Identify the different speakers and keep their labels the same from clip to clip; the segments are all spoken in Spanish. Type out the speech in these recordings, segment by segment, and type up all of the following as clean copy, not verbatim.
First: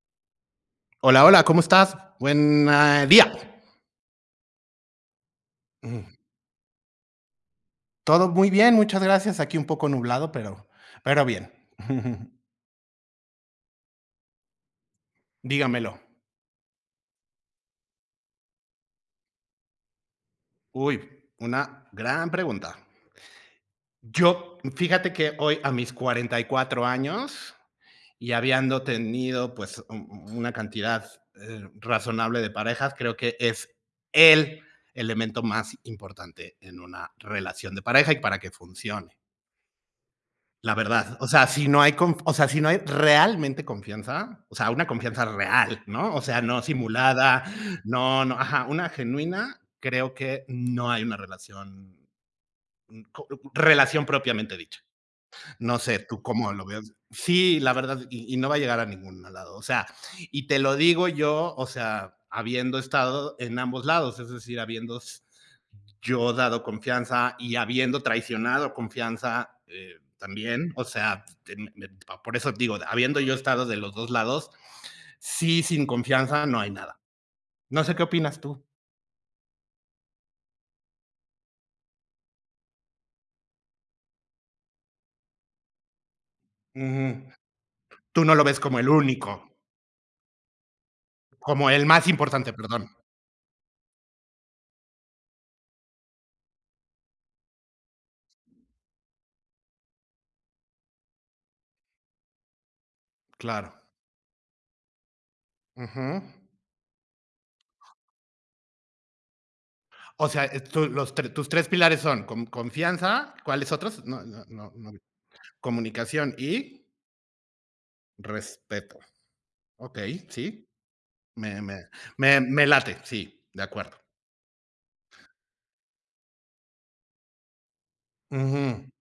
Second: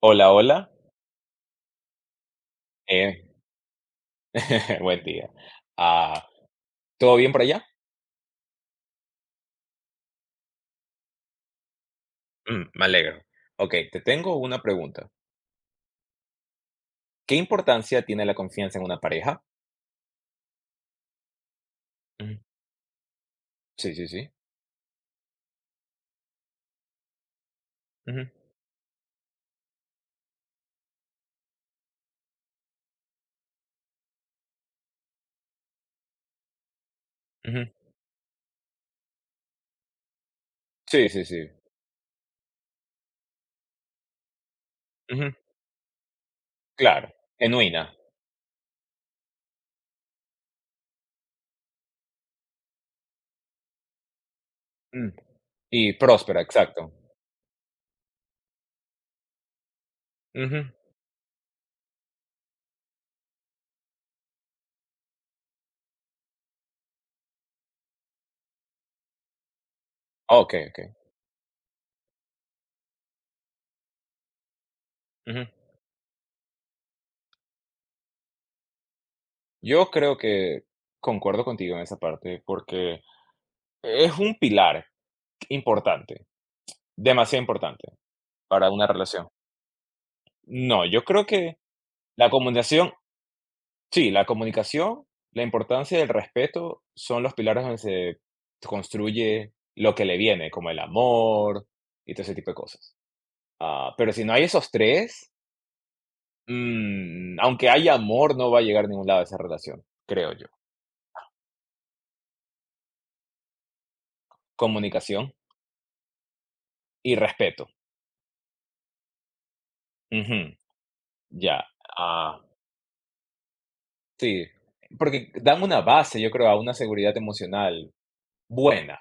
Speaker 1: Hola, hola.
Speaker 2: Hola, hola, ¿cómo estás? Buen
Speaker 1: Eh,
Speaker 2: día.
Speaker 1: Buen día.
Speaker 2: Mm.
Speaker 1: Ah, ¿Todo bien por allá?
Speaker 2: Todo muy bien, muchas gracias. Aquí un poco nublado, pero bien.
Speaker 1: Mm, me alegro. Ok, te tengo una pregunta.
Speaker 2: Dígamelo.
Speaker 1: ¿Qué importancia tiene la confianza en una pareja?
Speaker 2: Uy, una gran
Speaker 1: Ujú.
Speaker 2: pregunta.
Speaker 1: Sí, sí, sí.
Speaker 2: Yo, fíjate que hoy a mis 44 años
Speaker 1: Ujú,
Speaker 2: y habiendo tenido pues una cantidad razonable de parejas, creo que es el elemento más importante en una
Speaker 1: ujú.
Speaker 2: relación de pareja y para que funcione. La
Speaker 1: Sí,
Speaker 2: verdad,
Speaker 1: sí,
Speaker 2: o sea,
Speaker 1: sí.
Speaker 2: si no hay, o sea, si no hay realmente confianza, o sea, una confianza
Speaker 1: Ujú,
Speaker 2: real, ¿no? O sea, no
Speaker 1: claro,
Speaker 2: simulada,
Speaker 1: genuina.
Speaker 2: no, no, ajá, una genuina, creo que no hay una relación, co- relación propiamente dicha.
Speaker 1: Mm.
Speaker 2: No
Speaker 1: Y
Speaker 2: sé, tú
Speaker 1: próspera,
Speaker 2: cómo lo
Speaker 1: exacto.
Speaker 2: veas. Sí, la verdad, y no va a llegar a ningún lado. O sea, y te
Speaker 1: Ujú.
Speaker 2: lo digo yo, o sea, habiendo estado en ambos lados, es decir, yo dado confianza y habiendo traicionado confianza
Speaker 1: Ok,
Speaker 2: también.
Speaker 1: ok.
Speaker 2: O sea, por eso digo, habiendo yo estado de los dos lados,
Speaker 1: Ujú.
Speaker 2: sí, sin confianza no hay nada. No sé qué opinas tú.
Speaker 1: Yo creo que concuerdo contigo en esa parte porque es un pilar importante,
Speaker 2: Ujú.
Speaker 1: demasiado importante
Speaker 2: Tú no lo ves
Speaker 1: para
Speaker 2: como
Speaker 1: una
Speaker 2: el
Speaker 1: relación.
Speaker 2: único,
Speaker 1: No, yo creo que
Speaker 2: como el más
Speaker 1: la
Speaker 2: importante, perdón.
Speaker 1: comunicación, sí, la comunicación, la importancia del respeto son los pilares donde se construye lo que le viene, como el amor y todo ese tipo de cosas.
Speaker 2: Claro.
Speaker 1: Pero si no hay esos 3,
Speaker 2: Ujú.
Speaker 1: aunque haya amor, no va a llegar a ningún lado esa relación,
Speaker 2: O
Speaker 1: creo
Speaker 2: sea,
Speaker 1: yo.
Speaker 2: es tus tres pilares son confianza, ¿cuáles otros? No, no, no, no vi.
Speaker 1: Comunicación
Speaker 2: Comunicación y
Speaker 1: y respeto.
Speaker 2: respeto. Ok,
Speaker 1: Ujú,
Speaker 2: sí, me,
Speaker 1: ya.
Speaker 2: me,
Speaker 1: Ah,
Speaker 2: me late, sí, de acuerdo.
Speaker 1: sí, porque dan una base, yo creo, a una seguridad emocional
Speaker 2: Ujú,
Speaker 1: buena.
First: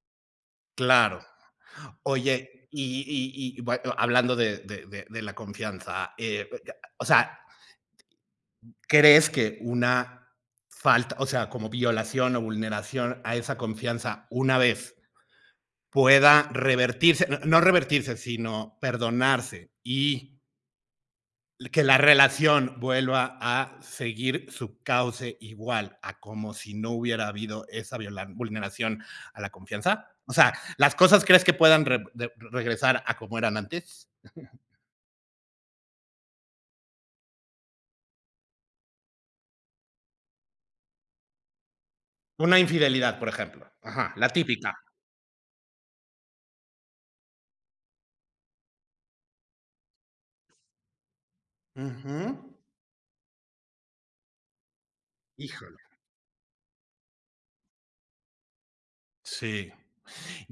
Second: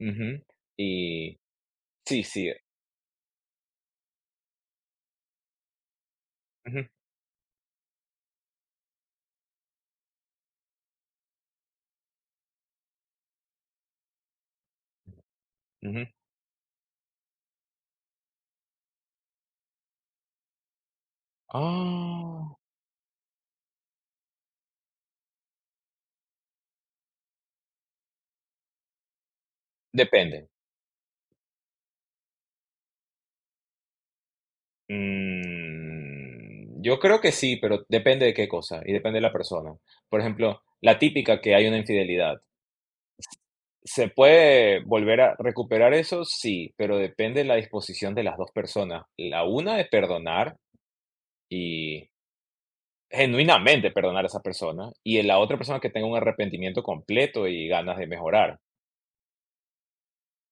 Speaker 1: Ujú,
Speaker 2: claro.
Speaker 1: y sí, sí.
Speaker 2: Oye, y, hablando de la confianza,
Speaker 1: Ujú,
Speaker 2: o sea, ¿crees que una falta, o sea, como violación o vulneración a esa confianza una vez
Speaker 1: ujú.
Speaker 2: pueda revertirse, no no revertirse, sino perdonarse y que la
Speaker 1: Ah,
Speaker 2: relación vuelva a seguir su cauce igual a como si no hubiera habido esa vulneración a la confianza? O
Speaker 1: Depende.
Speaker 2: sea, ¿las cosas crees que puedan regresar a como eran antes?
Speaker 1: Yo creo que sí, pero depende de qué cosa y depende de la persona. Por ejemplo, la típica que hay una infidelidad.
Speaker 2: Una infidelidad, por ejemplo.
Speaker 1: ¿Se
Speaker 2: Ajá, la típica.
Speaker 1: puede volver a recuperar eso? Sí, pero depende de la disposición de las dos personas. La una de perdonar y
Speaker 2: Ujú.
Speaker 1: genuinamente perdonar a esa persona y la otra
Speaker 2: Híjole.
Speaker 1: persona que tenga un arrepentimiento completo y ganas de mejorar,
Speaker 2: Sí.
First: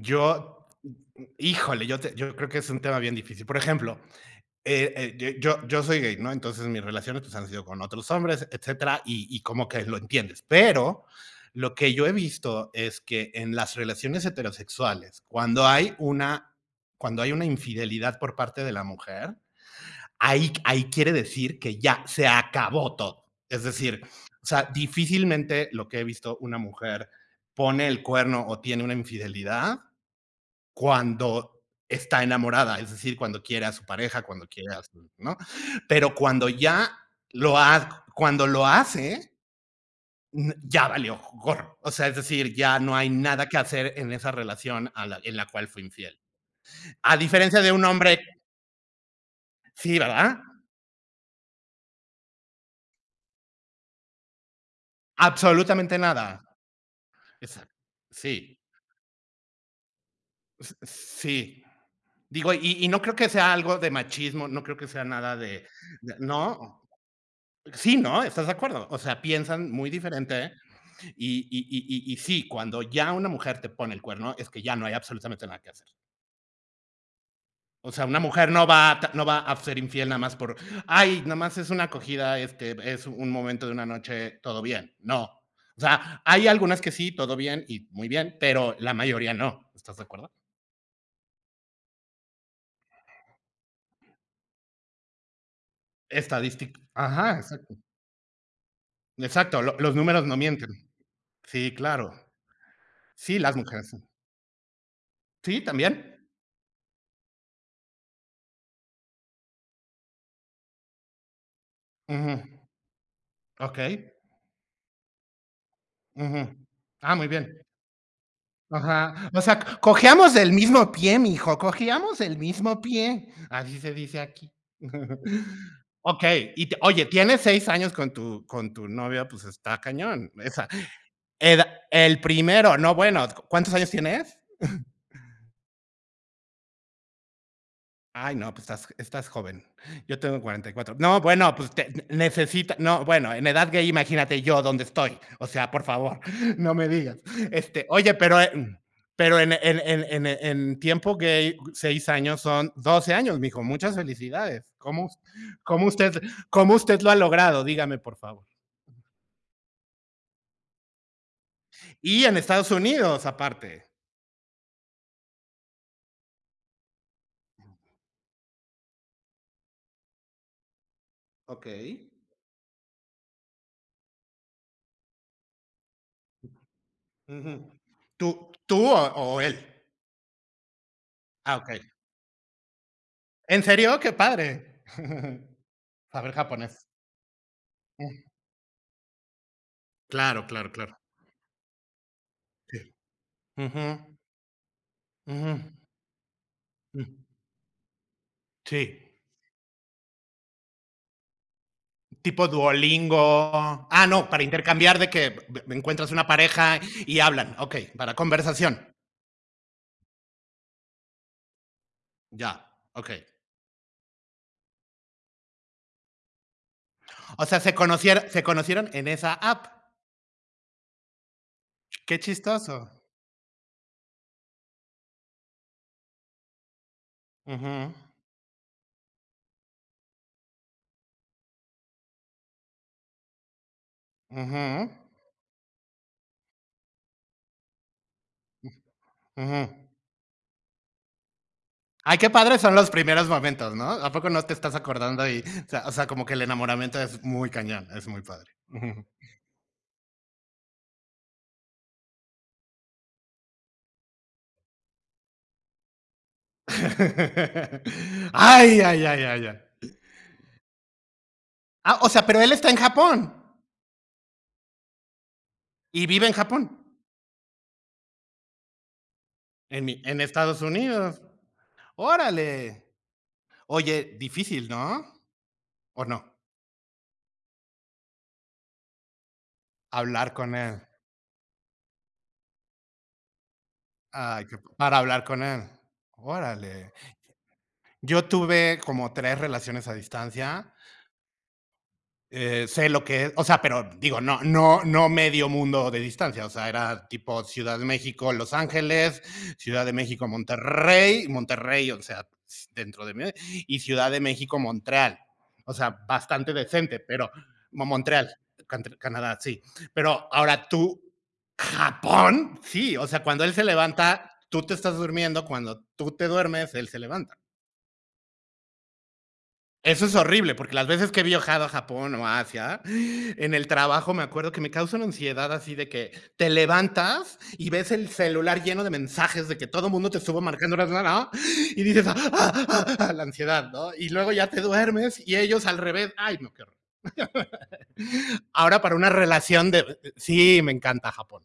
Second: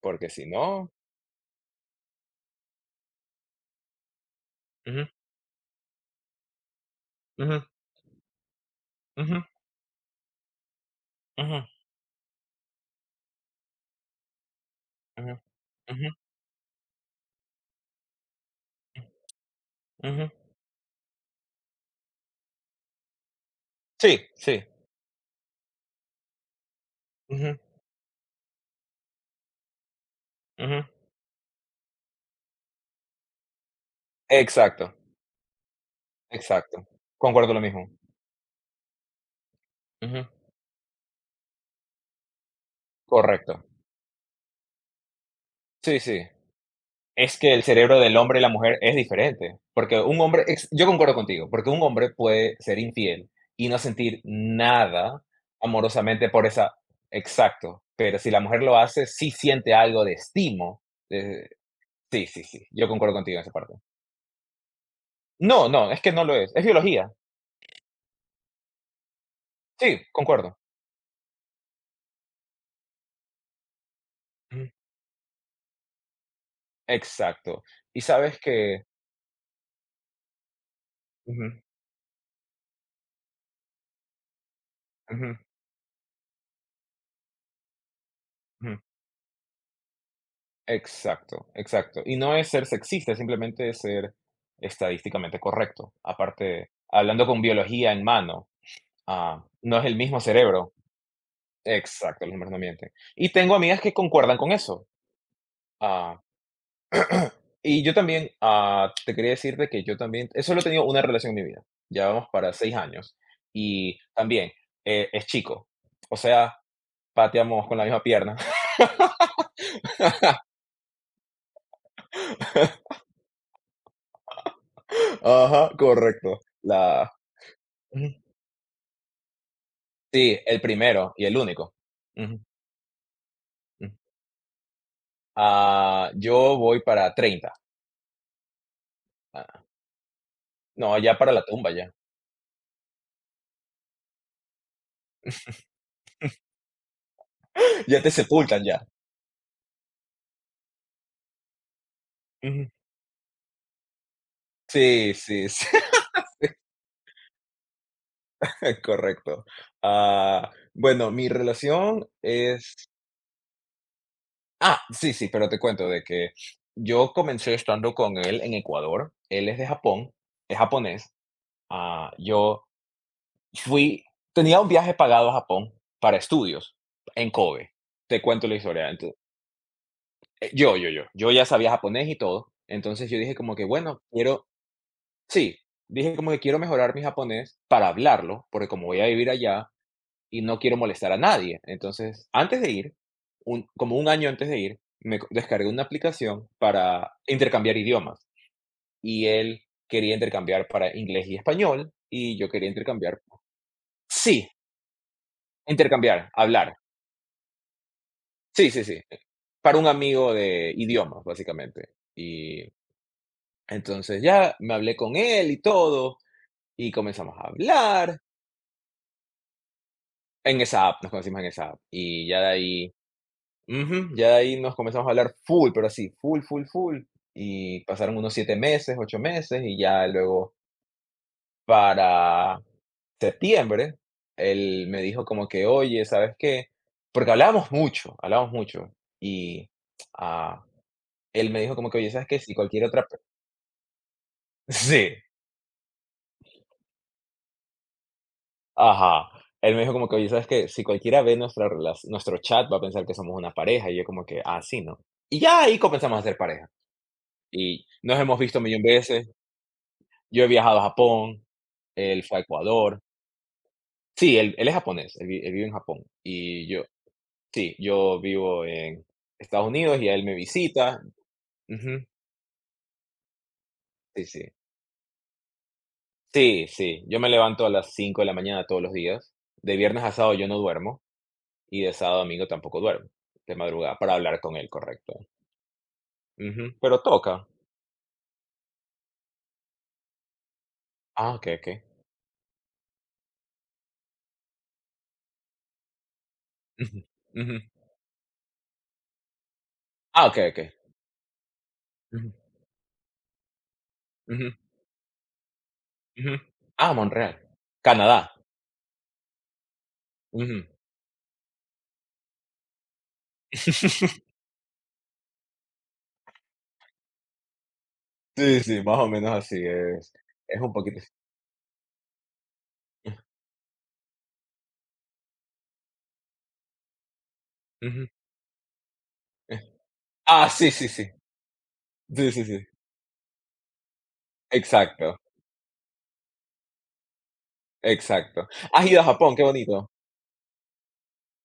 Speaker 1: porque si no.
Speaker 2: híjole, yo creo que es un tema bien difícil. Por ejemplo, eh,
Speaker 1: Ujú,
Speaker 2: eh, ye- yo, yo soy gay, ¿no? Entonces mis relaciones pues, han
Speaker 1: ujú,
Speaker 2: sido con otros hombres, etcétera, y
Speaker 1: ujú,
Speaker 2: como que lo entiendes. Pero
Speaker 1: ujú,
Speaker 2: lo que yo he visto es que en las relaciones heterosexuales,
Speaker 1: ujú,
Speaker 2: cuando hay
Speaker 1: ujú,
Speaker 2: una, cuando hay una infidelidad por parte de la mujer,
Speaker 1: ujú.
Speaker 2: ahí quiere decir que ya se acabó todo. Es decir,
Speaker 1: Sí,
Speaker 2: o
Speaker 1: sí.
Speaker 2: sea, difícilmente lo que he visto una mujer
Speaker 1: Ujú,
Speaker 2: pone el cuerno o tiene una infidelidad
Speaker 1: ujú.
Speaker 2: cuando está enamorada, es decir, cuando quiere a su pareja, cuando quiere a
Speaker 1: Exacto.
Speaker 2: su, ¿no? Pero cuando
Speaker 1: Exacto,
Speaker 2: ya
Speaker 1: concuerdo
Speaker 2: lo
Speaker 1: lo mismo.
Speaker 2: ha, cuando lo hace,
Speaker 1: Ujú,
Speaker 2: ya valió gorro. O sea, es decir, ya no hay nada que
Speaker 1: correcto.
Speaker 2: hacer en esa relación en la cual fue
Speaker 1: Sí,
Speaker 2: infiel.
Speaker 1: sí.
Speaker 2: A
Speaker 1: Es que
Speaker 2: diferencia
Speaker 1: el
Speaker 2: de un
Speaker 1: cerebro del
Speaker 2: hombre,
Speaker 1: hombre y la mujer es diferente,
Speaker 2: sí,
Speaker 1: porque un
Speaker 2: ¿verdad?
Speaker 1: hombre ex yo concuerdo contigo, porque un hombre puede ser infiel y no sentir nada
Speaker 2: Absolutamente
Speaker 1: amorosamente
Speaker 2: nada.
Speaker 1: por esa
Speaker 2: Exacto.
Speaker 1: exacto, pero si la
Speaker 2: Sí,
Speaker 1: mujer lo hace, sí siente algo de
Speaker 2: S-
Speaker 1: estimo, eh,
Speaker 2: sí.
Speaker 1: sí, sí,
Speaker 2: Digo,
Speaker 1: sí,
Speaker 2: y,
Speaker 1: yo
Speaker 2: y no
Speaker 1: concuerdo
Speaker 2: creo que
Speaker 1: contigo en esa
Speaker 2: sea
Speaker 1: parte.
Speaker 2: algo de machismo, no creo que sea nada de,
Speaker 1: No, no, es que no lo es
Speaker 2: no,
Speaker 1: biología.
Speaker 2: sí, ¿no? ¿Estás de acuerdo? O sea, piensan muy
Speaker 1: Sí,
Speaker 2: diferente.
Speaker 1: concuerdo.
Speaker 2: Y sí, cuando ya una mujer te pone el cuerno, es que
Speaker 1: Ujú,
Speaker 2: ya no hay absolutamente nada que hacer.
Speaker 1: exacto.
Speaker 2: O
Speaker 1: Y
Speaker 2: sea, una
Speaker 1: sabes
Speaker 2: mujer no
Speaker 1: que,
Speaker 2: va, a no va a ser infiel nada más por, ay, nada
Speaker 1: ujú,
Speaker 2: más es una acogida, este, es un momento de una noche, todo bien. No.
Speaker 1: ujú,
Speaker 2: O sea, hay algunas que sí, todo bien y muy bien, pero
Speaker 1: ujú.
Speaker 2: la mayoría no. ¿Estás de acuerdo?
Speaker 1: Exacto, exacto. Y no es ser sexista, simplemente es ser estadísticamente correcto. Aparte,
Speaker 2: Estadística.
Speaker 1: hablando
Speaker 2: Ajá,
Speaker 1: con
Speaker 2: exacto.
Speaker 1: biología en mano,
Speaker 2: Exacto,
Speaker 1: no es
Speaker 2: los
Speaker 1: el mismo
Speaker 2: números no mienten.
Speaker 1: cerebro.
Speaker 2: Sí, claro.
Speaker 1: Exacto, los números no mienten. Y
Speaker 2: Sí,
Speaker 1: tengo
Speaker 2: las
Speaker 1: amigas
Speaker 2: mujeres.
Speaker 1: que
Speaker 2: Sí,
Speaker 1: concuerdan con eso.
Speaker 2: sí,
Speaker 1: Ah,
Speaker 2: también.
Speaker 1: y yo también, te quería decir de que yo también, eso lo he tenido una relación en mi vida. Ya vamos
Speaker 2: Ujú,
Speaker 1: para 6 años.
Speaker 2: ok,
Speaker 1: Y también, es chico. O
Speaker 2: ujú.
Speaker 1: sea,
Speaker 2: Ah, muy bien.
Speaker 1: pateamos con la misma pierna.
Speaker 2: Ajá, o sea, cojeamos del mismo pie, mijo, cojeamos del mismo pie, así se dice aquí.
Speaker 1: Ajá, correcto.
Speaker 2: Okey, y te oye,
Speaker 1: La.
Speaker 2: tienes 6 años con tu novia, pues, está cañón,
Speaker 1: Sí, el
Speaker 2: esa
Speaker 1: primero y el
Speaker 2: eda
Speaker 1: único.
Speaker 2: el
Speaker 1: Ujú,
Speaker 2: primero, no, bueno, ¿cuántos años
Speaker 1: ujú.
Speaker 2: tienes?
Speaker 1: Yo voy para 30.
Speaker 2: Ay, no, pues estás
Speaker 1: Ah,
Speaker 2: joven. Yo tengo 44.
Speaker 1: no, ya
Speaker 2: No,
Speaker 1: para la
Speaker 2: bueno,
Speaker 1: tumba
Speaker 2: pues te
Speaker 1: ya.
Speaker 2: necesita no, bueno, en edad gay, imagínate yo dónde estoy. O sea, por favor, no me digas. Este,
Speaker 1: Ya te
Speaker 2: oye, pero,
Speaker 1: sepultan
Speaker 2: em,
Speaker 1: ya.
Speaker 2: pero en tiempo gay, 6 años
Speaker 1: Ujú.
Speaker 2: son 12 años, mijo. Muchas felicidades.
Speaker 1: Sí, sí, sí,
Speaker 2: Cómo usted cómo usted lo ha logrado? Dígame, por favor.
Speaker 1: correcto. Bueno, mi relación
Speaker 2: Y en Estados
Speaker 1: es
Speaker 2: Unidos, aparte.
Speaker 1: sí, sí, pero te cuento de que yo comencé estando con él en Ecuador. Él es de Japón, es japonés.
Speaker 2: Okey.
Speaker 1: Yo fui tenía un viaje pagado a Japón para estudios en
Speaker 2: Ujú.
Speaker 1: Kobe. Te cuento
Speaker 2: ¿Tú
Speaker 1: la
Speaker 2: tú
Speaker 1: historia.
Speaker 2: o él?
Speaker 1: Yo ya
Speaker 2: Ah,
Speaker 1: sabía
Speaker 2: okey.
Speaker 1: japonés y todo. Entonces yo dije como
Speaker 2: ¿En
Speaker 1: que,
Speaker 2: serio?
Speaker 1: bueno,
Speaker 2: Qué
Speaker 1: quiero.
Speaker 2: padre.
Speaker 1: Sí, dije como
Speaker 2: Saber
Speaker 1: que quiero
Speaker 2: japonés.
Speaker 1: mejorar mi japonés para
Speaker 2: Mm.
Speaker 1: hablarlo, porque como voy a vivir allá
Speaker 2: Claro,
Speaker 1: y no
Speaker 2: claro,
Speaker 1: quiero
Speaker 2: claro.
Speaker 1: molestar a nadie. Entonces, antes de
Speaker 2: Sí.
Speaker 1: ir, un como un
Speaker 2: Ujú,
Speaker 1: año antes de ir, me co
Speaker 2: ujú,
Speaker 1: descargué una aplicación para
Speaker 2: mm.
Speaker 1: intercambiar idiomas,
Speaker 2: Sí.
Speaker 1: y él quería intercambiar para inglés y español, y
Speaker 2: Tipo
Speaker 1: yo quería intercambiar,
Speaker 2: Duolingo. Ah, no, para
Speaker 1: sí,
Speaker 2: intercambiar de que encuentras una
Speaker 1: intercambiar, hablar.
Speaker 2: pareja y hablan. Ok, para
Speaker 1: Sí,
Speaker 2: conversación.
Speaker 1: sí, sí, para un amigo de idiomas, básicamente.
Speaker 2: Ya, ok.
Speaker 1: Entonces ya me hablé con él y todo, y comenzamos
Speaker 2: O
Speaker 1: a
Speaker 2: sea, se
Speaker 1: hablar
Speaker 2: conocier- se conocieron en esa app.
Speaker 1: en esa app, nos conocimos en esa app.
Speaker 2: Qué
Speaker 1: Y ya de
Speaker 2: chistoso.
Speaker 1: ahí, ujú, ya de ahí nos comenzamos a hablar full, pero así, full, full, full. Y
Speaker 2: Ujú,
Speaker 1: pasaron unos 7 meses, 8 meses, y ya luego para septiembre, él
Speaker 2: ujú,
Speaker 1: me dijo como que: "Oye, ¿sabes qué?". Porque hablábamos mucho, hablábamos mucho.
Speaker 2: ujú.
Speaker 1: Y ah, él me dijo como que: "Oye,
Speaker 2: Ay,
Speaker 1: ¿sabes
Speaker 2: qué
Speaker 1: qué? Si
Speaker 2: padres son
Speaker 1: cualquier
Speaker 2: los
Speaker 1: otra per".
Speaker 2: primeros momentos, ¿no? ¿A poco no te estás
Speaker 1: Sí.
Speaker 2: acordando? Y, o sea, como que el enamoramiento es muy cañón, es muy padre. Ujú.
Speaker 1: Ajá. Él me dijo como que: "Oye, ¿sabes qué? Si cualquiera ve nuestra relac nuestro chat va a pensar que somos una pareja", y yo como que: "Ah, sí, ¿no?". Y ya ahí comenzamos a ser pareja, y nos hemos visto un
Speaker 2: Ay,
Speaker 1: millón de
Speaker 2: ay, ay,
Speaker 1: veces.
Speaker 2: ay, ay.
Speaker 1: Yo he viajado a Japón,
Speaker 2: Ah, o
Speaker 1: él
Speaker 2: sea,
Speaker 1: fue a
Speaker 2: pero él está en
Speaker 1: Ecuador.
Speaker 2: Japón
Speaker 1: Sí, él es japonés, él vive en Japón,
Speaker 2: y vive en
Speaker 1: y
Speaker 2: Japón,
Speaker 1: yo sí, yo vivo en Estados
Speaker 2: en,
Speaker 1: Unidos
Speaker 2: mi-
Speaker 1: y
Speaker 2: en
Speaker 1: él me
Speaker 2: Estados
Speaker 1: visita.
Speaker 2: Unidos.
Speaker 1: Ujú.
Speaker 2: Órale. Oye,
Speaker 1: Sí, sí.
Speaker 2: difícil, ¿no? ¿O no?
Speaker 1: Sí, sí. Yo me levanto a las 5 de la mañana todos los días. De viernes a sábado
Speaker 2: Hablar
Speaker 1: yo
Speaker 2: con
Speaker 1: no
Speaker 2: él.
Speaker 1: duermo, y de sábado a domingo tampoco duermo, de madrugada, para hablar
Speaker 2: Ay,
Speaker 1: con él,
Speaker 2: para
Speaker 1: correcto.
Speaker 2: hablar con él.
Speaker 1: Ujú,
Speaker 2: Órale.
Speaker 1: pero toca.
Speaker 2: Yo tuve como tres relaciones a distancia.
Speaker 1: Okey, okey.
Speaker 2: Sé lo que es, o sea, pero digo, no, no, no medio mundo de distancia, o sea,
Speaker 1: Ujú,
Speaker 2: era tipo
Speaker 1: ujú.
Speaker 2: Ciudad de México, Los Ángeles, Ciudad de México,
Speaker 1: Okey, okey.
Speaker 2: Monterrey, Monterrey, o sea,
Speaker 1: Ujú,
Speaker 2: dentro de mí, y Ciudad de
Speaker 1: ujú,
Speaker 2: México, Montreal, o sea,
Speaker 1: ujú.
Speaker 2: bastante
Speaker 1: Ah,
Speaker 2: decente, pero
Speaker 1: Montreal,
Speaker 2: Mo-
Speaker 1: Canadá.
Speaker 2: Montreal, Canadá, sí, pero
Speaker 1: Ujú.
Speaker 2: ahora tú, Japón, sí, o sea, cuando él se levanta, tú te estás durmiendo, cuando tú te duermes, él se levanta.
Speaker 1: Sí, sí, más o menos así
Speaker 2: Eso
Speaker 1: es.
Speaker 2: es horrible,
Speaker 1: Es un
Speaker 2: porque las
Speaker 1: poquito así.
Speaker 2: veces que he viajado a Japón o a Asia, en el trabajo me acuerdo que me causa una ansiedad así de que te levantas y ves
Speaker 1: Ujú,
Speaker 2: el celular lleno de mensajes de
Speaker 1: eh.
Speaker 2: que todo el mundo te estuvo
Speaker 1: Sí,
Speaker 2: marcando, ¿no?
Speaker 1: sí, sí.
Speaker 2: ¿no? Y dices, "Ah,
Speaker 1: Sí, sí, sí.
Speaker 2: ah, ah, ah", la ansiedad, ¿no? Y luego ya te
Speaker 1: Exacto,
Speaker 2: duermes y ellos al revés, ay, no, qué horror.
Speaker 1: exacto.
Speaker 2: Ahora
Speaker 1: ¿Has
Speaker 2: para
Speaker 1: ido a
Speaker 2: una
Speaker 1: Japón? Qué
Speaker 2: relación
Speaker 1: bonito.
Speaker 2: de. Sí, me encanta Japón,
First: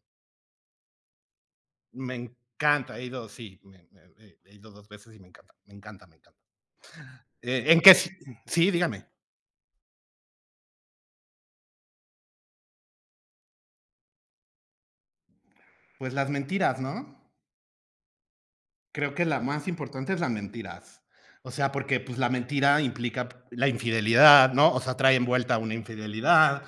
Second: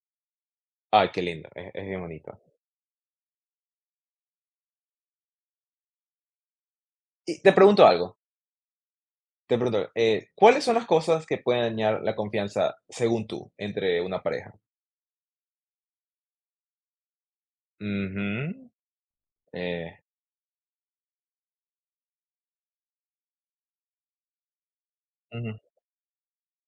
Speaker 1: Ay, qué lindo, es bien
Speaker 2: me
Speaker 1: bonito.
Speaker 2: encanta, he ido, sí, he ido dos veces y me encanta, me encanta, me encanta.
Speaker 1: Y te
Speaker 2: ¿En
Speaker 1: pregunto
Speaker 2: qué? Sí,
Speaker 1: algo,
Speaker 2: sí, dígame.
Speaker 1: ¿cuáles son las cosas que pueden dañar la confianza, según tú, entre una pareja?
Speaker 2: Pues las mentiras, ¿no?
Speaker 1: Ujú,
Speaker 2: Creo que la más
Speaker 1: eh,
Speaker 2: importante es las mentiras. O sea, porque, pues, la mentira implica la infidelidad, ¿no? O sea, trae
Speaker 1: ujú,
Speaker 2: envuelta una infidelidad,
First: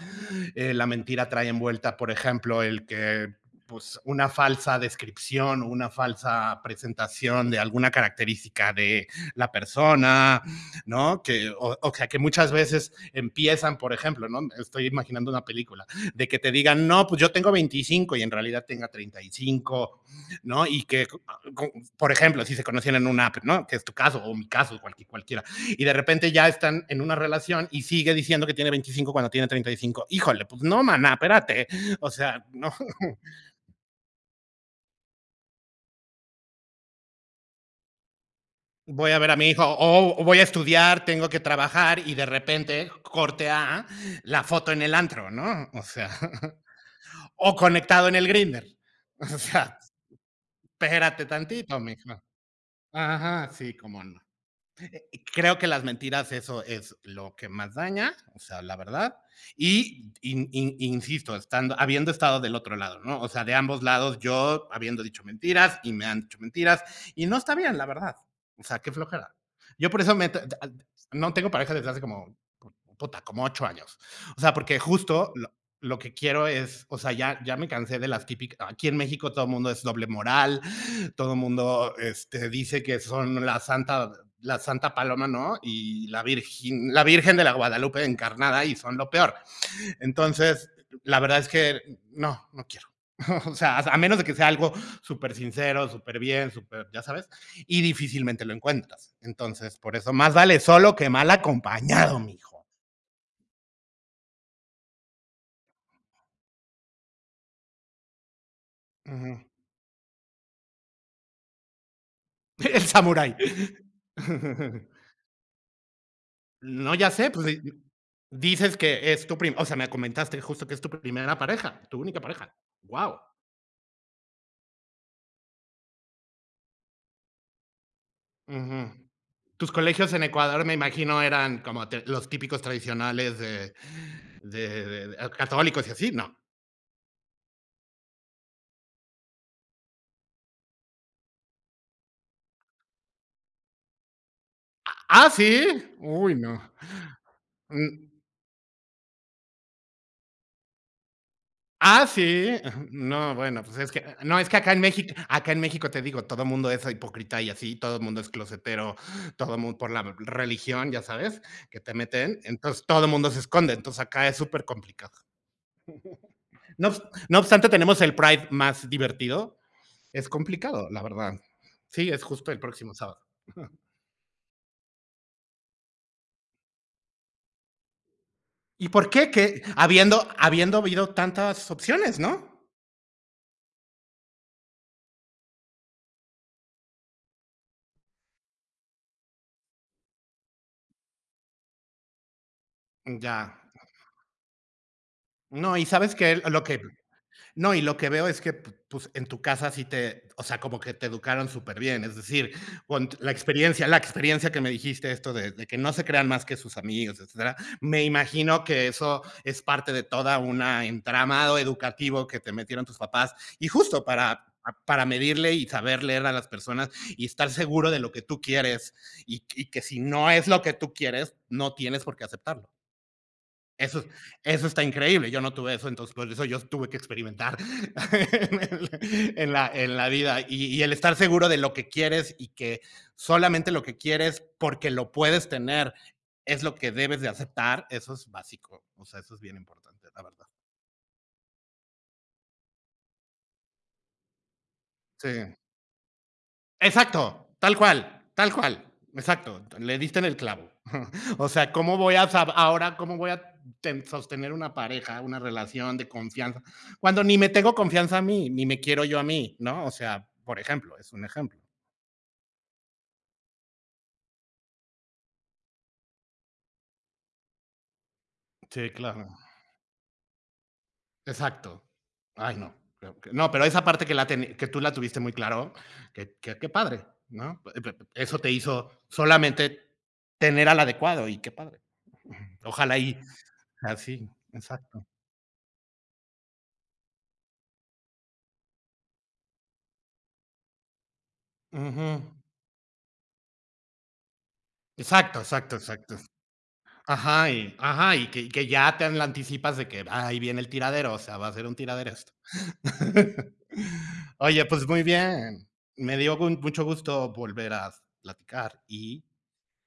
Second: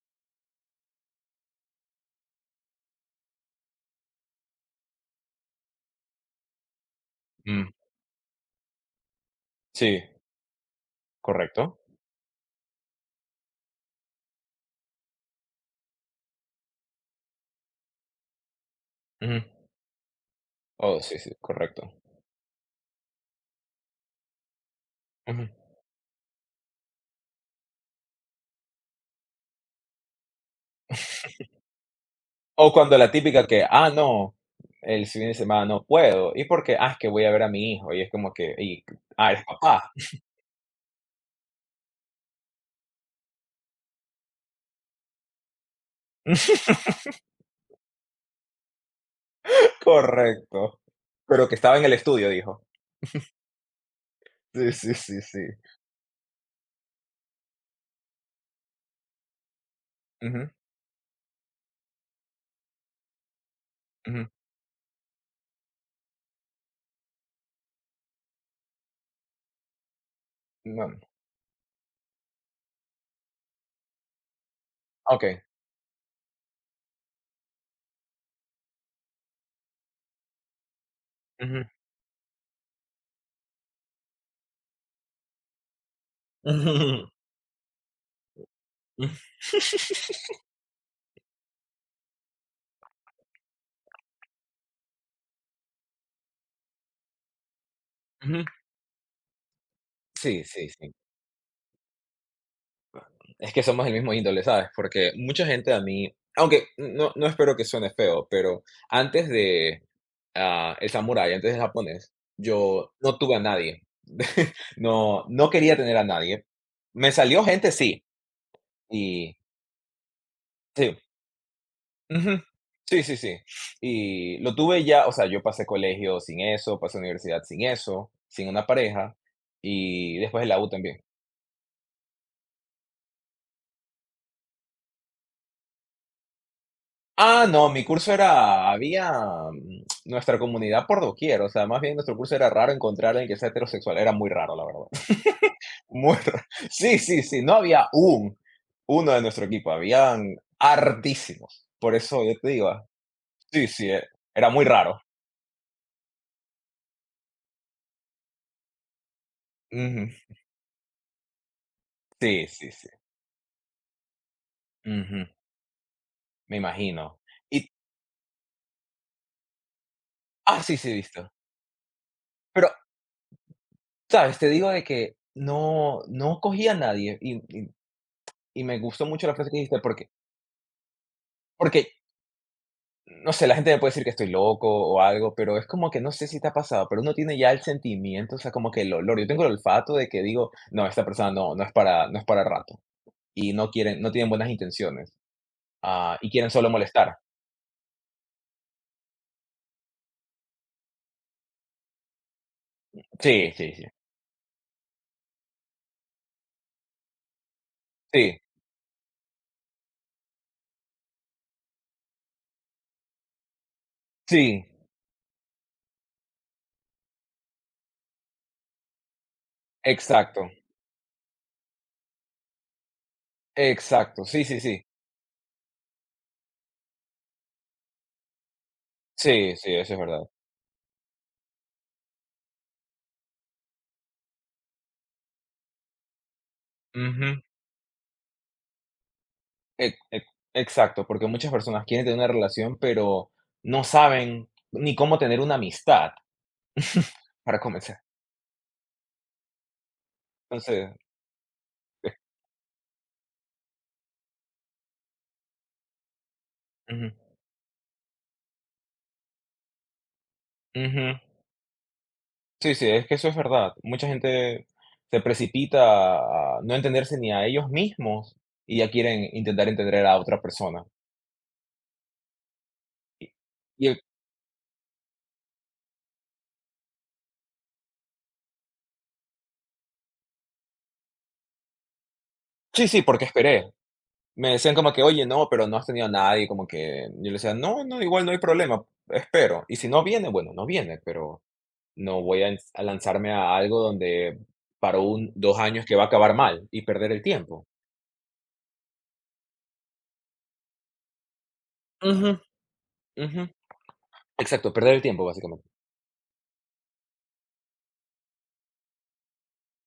Speaker 2: la mentira trae envuelta, por ejemplo, el que, pues, una falsa descripción o una falsa presentación de
Speaker 1: mm,
Speaker 2: alguna característica de la
Speaker 1: sí.
Speaker 2: persona, ¿no? Que, o,
Speaker 1: Correcto.
Speaker 2: o sea, que muchas veces empiezan, por ejemplo, ¿no? Estoy imaginando una película, de que te digan, no, pues yo tengo 25 y en realidad tenga treinta y
Speaker 1: Ujú.
Speaker 2: cinco ¿no? Y
Speaker 1: Oh,
Speaker 2: que
Speaker 1: sí, sí, correcto.
Speaker 2: por ejemplo, si se conocían en una app, ¿no? Que es tu caso o mi caso, cualquiera.
Speaker 1: Ujú.
Speaker 2: Y de repente ya están en una relación y sigue diciendo que tiene 25 cuando tiene 35. Híjole, pues no, maná, espérate. O sea,
Speaker 1: O
Speaker 2: no
Speaker 1: cuando la típica que: "Ah, no, el fin de semana no puedo". ¿Y por qué? "Ah, es que voy a ver a mi hijo". Y es como que, y
Speaker 2: voy a ver a
Speaker 1: eres
Speaker 2: mi hijo
Speaker 1: papá.
Speaker 2: o voy a estudiar, tengo que trabajar y de repente corte a la foto en el antro, ¿no? O sea, o conectado en el grinder. O sea,
Speaker 1: Correcto.
Speaker 2: espérate
Speaker 1: Pero que estaba
Speaker 2: tantito,
Speaker 1: en el
Speaker 2: mijo.
Speaker 1: estudio, dijo.
Speaker 2: Ajá, sí, como no.
Speaker 1: Sí, sí, sí, sí.
Speaker 2: Creo que las mentiras, eso es lo que más daña, o sea, la verdad. Y,
Speaker 1: Ujú,
Speaker 2: insisto, estando, habiendo estado del otro lado, ¿no? O sea, de ambos lados,
Speaker 1: ujú.
Speaker 2: yo habiendo dicho mentiras y me han dicho mentiras, y no está bien, la verdad. O sea, qué flojera. Yo por eso me
Speaker 1: No,
Speaker 2: no tengo pareja desde hace como, puta, como 8 años. O sea, porque justo
Speaker 1: okey.
Speaker 2: lo que quiero es, o sea, ya me cansé de las típicas, aquí en México todo el mundo es doble moral, todo el
Speaker 1: Ujú.
Speaker 2: mundo dice que son la Santa Paloma, ¿no? Y la Virgen, la
Speaker 1: Ujú.
Speaker 2: Virgen de la Guadalupe encarnada y son lo peor. Entonces, la verdad es que no, no quiero. O sea, a menos de que sea algo súper sincero, súper bien, súper, ya sabes, y
Speaker 1: Ujú.
Speaker 2: difícilmente lo encuentras. Entonces, por eso más
Speaker 1: Sí,
Speaker 2: vale
Speaker 1: sí, sí.
Speaker 2: solo que mal acompañado, mijo.
Speaker 1: Es que somos el mismo índole, ¿sabes? Porque mucha gente a mí aunque no espero que suene feo, pero antes
Speaker 2: Ujú.
Speaker 1: de el samurái antes del japonés,
Speaker 2: El
Speaker 1: yo no
Speaker 2: samurái.
Speaker 1: tuve a nadie. No, no quería tener a nadie.
Speaker 2: No, ya
Speaker 1: Me
Speaker 2: sé,
Speaker 1: salió
Speaker 2: pues
Speaker 1: gente,
Speaker 2: di-
Speaker 1: sí,
Speaker 2: dices que es
Speaker 1: y
Speaker 2: tu primera, o sea, me comentaste justo que es tu
Speaker 1: sí,
Speaker 2: primera pareja, tu única
Speaker 1: ujú.
Speaker 2: pareja.
Speaker 1: Sí, sí,
Speaker 2: Wow.
Speaker 1: sí. Y lo tuve ya, o sea, yo pasé colegio sin eso, pasé universidad sin eso, sin una
Speaker 2: Ujú.
Speaker 1: pareja,
Speaker 2: Tus colegios
Speaker 1: y
Speaker 2: en
Speaker 1: después de la
Speaker 2: Ecuador,
Speaker 1: U
Speaker 2: me
Speaker 1: también.
Speaker 2: imagino, eran como te los típicos tradicionales de católicos y así, ¿no?
Speaker 1: No, mi curso era, había, nuestra comunidad por doquier, o sea, más bien nuestro curso era raro encontrar a alguien que sea heterosexual, era muy raro, la verdad.
Speaker 2: Ah, ¿sí?
Speaker 1: Muerto.
Speaker 2: Uy, no.
Speaker 1: Sí, sí, sí, no había
Speaker 2: Mm,
Speaker 1: uno de nuestro equipo, habían hartísimos. Por eso yo te
Speaker 2: ¿sí?
Speaker 1: digo,
Speaker 2: No, bueno,
Speaker 1: sí,
Speaker 2: pues
Speaker 1: sí,
Speaker 2: es que no,
Speaker 1: era
Speaker 2: es que
Speaker 1: muy
Speaker 2: acá en
Speaker 1: raro.
Speaker 2: México acá en México, te digo, todo el mundo es hipócrita y así, todo el mundo es closetero, todo mun por la
Speaker 1: Ujú.
Speaker 2: religión, ya sabes, que te meten,
Speaker 1: Sí, sí,
Speaker 2: entonces
Speaker 1: sí.
Speaker 2: todo el mundo se esconde, entonces acá es supercomplicado.
Speaker 1: Ujú, me
Speaker 2: No obs
Speaker 1: imagino.
Speaker 2: no
Speaker 1: Y
Speaker 2: obstante, tenemos el Pride más divertido. Es
Speaker 1: sí,
Speaker 2: complicado,
Speaker 1: sí, he
Speaker 2: la
Speaker 1: visto.
Speaker 2: verdad. Sí, es justo el
Speaker 1: Pero,
Speaker 2: próximo sábado.
Speaker 1: ¿sabes? Te digo de que no, no cogía a nadie y me
Speaker 2: ¿Y
Speaker 1: gustó
Speaker 2: por
Speaker 1: mucho
Speaker 2: qué?
Speaker 1: la frase que
Speaker 2: Que
Speaker 1: dijiste porque,
Speaker 2: habiendo habido tantas
Speaker 1: porque
Speaker 2: opciones, ¿no?
Speaker 1: no sé, la gente me puede decir que estoy loco o algo, pero es como que no sé si te ha pasado, pero uno tiene ya el sentimiento, o sea, como que el olor. Yo tengo el olfato de que digo, no, esta persona no, no es para rato. Y
Speaker 2: Ya.
Speaker 1: no quieren, no tienen buenas intenciones.
Speaker 2: No, y sabes
Speaker 1: Y
Speaker 2: que
Speaker 1: quieren
Speaker 2: lo
Speaker 1: solo
Speaker 2: que
Speaker 1: molestar.
Speaker 2: No, y lo que veo es que pues, en tu casa sí o sea, como que te educaron súper bien, es decir, con la
Speaker 1: Sí, sí, sí.
Speaker 2: experiencia, la experiencia que me dijiste esto de, que no se crean más que sus amigos, etcétera, me
Speaker 1: Sí,
Speaker 2: imagino que eso es parte de toda una entramado educativo que te metieron tus papás y justo para
Speaker 1: sí,
Speaker 2: para medirle y saber leer a las personas y estar seguro de lo que tú quieres y que si no es
Speaker 1: exacto.
Speaker 2: lo que tú quieres, no tienes por qué aceptarlo. Eso,
Speaker 1: Exacto. Sí, sí,
Speaker 2: eso está
Speaker 1: sí.
Speaker 2: increíble. Yo no tuve eso, entonces por eso yo tuve que experimentar en, el- en
Speaker 1: Sí,
Speaker 2: la,
Speaker 1: sí, eso
Speaker 2: en
Speaker 1: es
Speaker 2: la
Speaker 1: verdad.
Speaker 2: vida. Y el estar seguro de lo que quieres y que solamente lo que quieres porque lo puedes tener es lo que debes de
Speaker 1: Ujú,
Speaker 2: aceptar, eso es básico. O sea, eso es bien
Speaker 1: ex-
Speaker 2: importante, la
Speaker 1: ex-
Speaker 2: verdad.
Speaker 1: exacto, porque muchas personas quieren tener una relación, pero no saben ni cómo tener una
Speaker 2: Sí.
Speaker 1: amistad
Speaker 2: Exacto,
Speaker 1: para
Speaker 2: tal
Speaker 1: comenzar.
Speaker 2: cual, tal cual. Exacto, le diste en el clavo.
Speaker 1: Entonces,
Speaker 2: O sea, ¿cómo
Speaker 1: eh,
Speaker 2: voy a ahora, cómo voy a sostener una pareja, una relación de confianza,
Speaker 1: ujú.
Speaker 2: cuando ni me tengo confianza a mí, ni me quiero yo a mí, ¿no? O sea, por ejemplo, es
Speaker 1: Ujú.
Speaker 2: un ejemplo.
Speaker 1: Sí, sí, es que eso es verdad. Mucha gente se precipita a no entenderse ni a ellos mismos y ya
Speaker 2: Sí,
Speaker 1: quieren
Speaker 2: claro.
Speaker 1: intentar entender a otra persona.
Speaker 2: Exacto. Ay, no.
Speaker 1: Y,
Speaker 2: No, pero esa
Speaker 1: y el-
Speaker 2: parte que tú la tuviste muy claro, qué padre, ¿no? Eso te hizo solamente tener al adecuado y qué padre.
Speaker 1: sí,
Speaker 2: Ojalá
Speaker 1: sí,
Speaker 2: y
Speaker 1: porque esperé.
Speaker 2: así,
Speaker 1: Me decían como que,
Speaker 2: exacto.
Speaker 1: oye, no, pero no has tenido a nadie, como que yo le decía, no, no, igual no hay problema, espero. Y si no viene, bueno, no viene, pero
Speaker 2: Ujú.
Speaker 1: no voy a lanzarme a algo donde para un,
Speaker 2: Exacto,
Speaker 1: dos
Speaker 2: exacto,
Speaker 1: años que va a
Speaker 2: exacto.
Speaker 1: acabar mal y perder el
Speaker 2: Ajá,
Speaker 1: tiempo.
Speaker 2: y ajá, y que ya te la anticipas de que: "Ah, ahí viene el tiradero, o sea, va a ser un tiradero esto".
Speaker 1: Ujú. Ujú.
Speaker 2: Oye,
Speaker 1: Exacto,
Speaker 2: pues
Speaker 1: perder el
Speaker 2: muy
Speaker 1: tiempo, básicamente.
Speaker 2: bien. Me dio gun mucho gusto volver a platicar y,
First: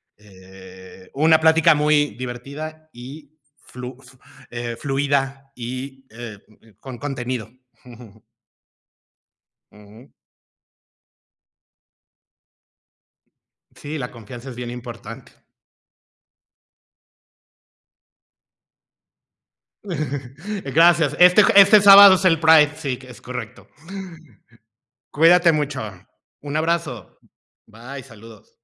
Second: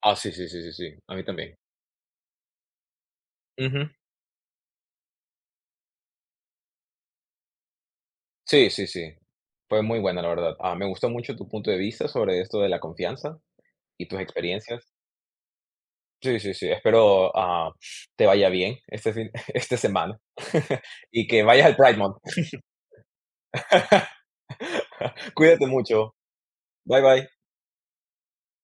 Speaker 1: Sí, sí, sí, sí, sí, a mí
Speaker 2: una
Speaker 1: también.
Speaker 2: plática muy divertida y
Speaker 1: Ujú.
Speaker 2: fluida y, con contenido.
Speaker 1: Sí, sí, sí. Fue muy
Speaker 2: Ujú.
Speaker 1: buena, la verdad. Me gustó mucho tu punto de vista sobre esto de la confianza
Speaker 2: Sí,
Speaker 1: y
Speaker 2: la
Speaker 1: tus
Speaker 2: confianza es bien
Speaker 1: experiencias.
Speaker 2: importante.
Speaker 1: Sí, sí, sí. Espero, te vaya bien este fin esta semana
Speaker 2: Gracias.
Speaker 1: y que
Speaker 2: Este
Speaker 1: vayas al
Speaker 2: este
Speaker 1: Pride
Speaker 2: sábado
Speaker 1: Month.
Speaker 2: es el Pride, sí, es correcto. Cuídate
Speaker 1: Cuídate
Speaker 2: mucho.
Speaker 1: mucho.
Speaker 2: Un
Speaker 1: Bye,
Speaker 2: abrazo.
Speaker 1: bye.
Speaker 2: Bye, saludos.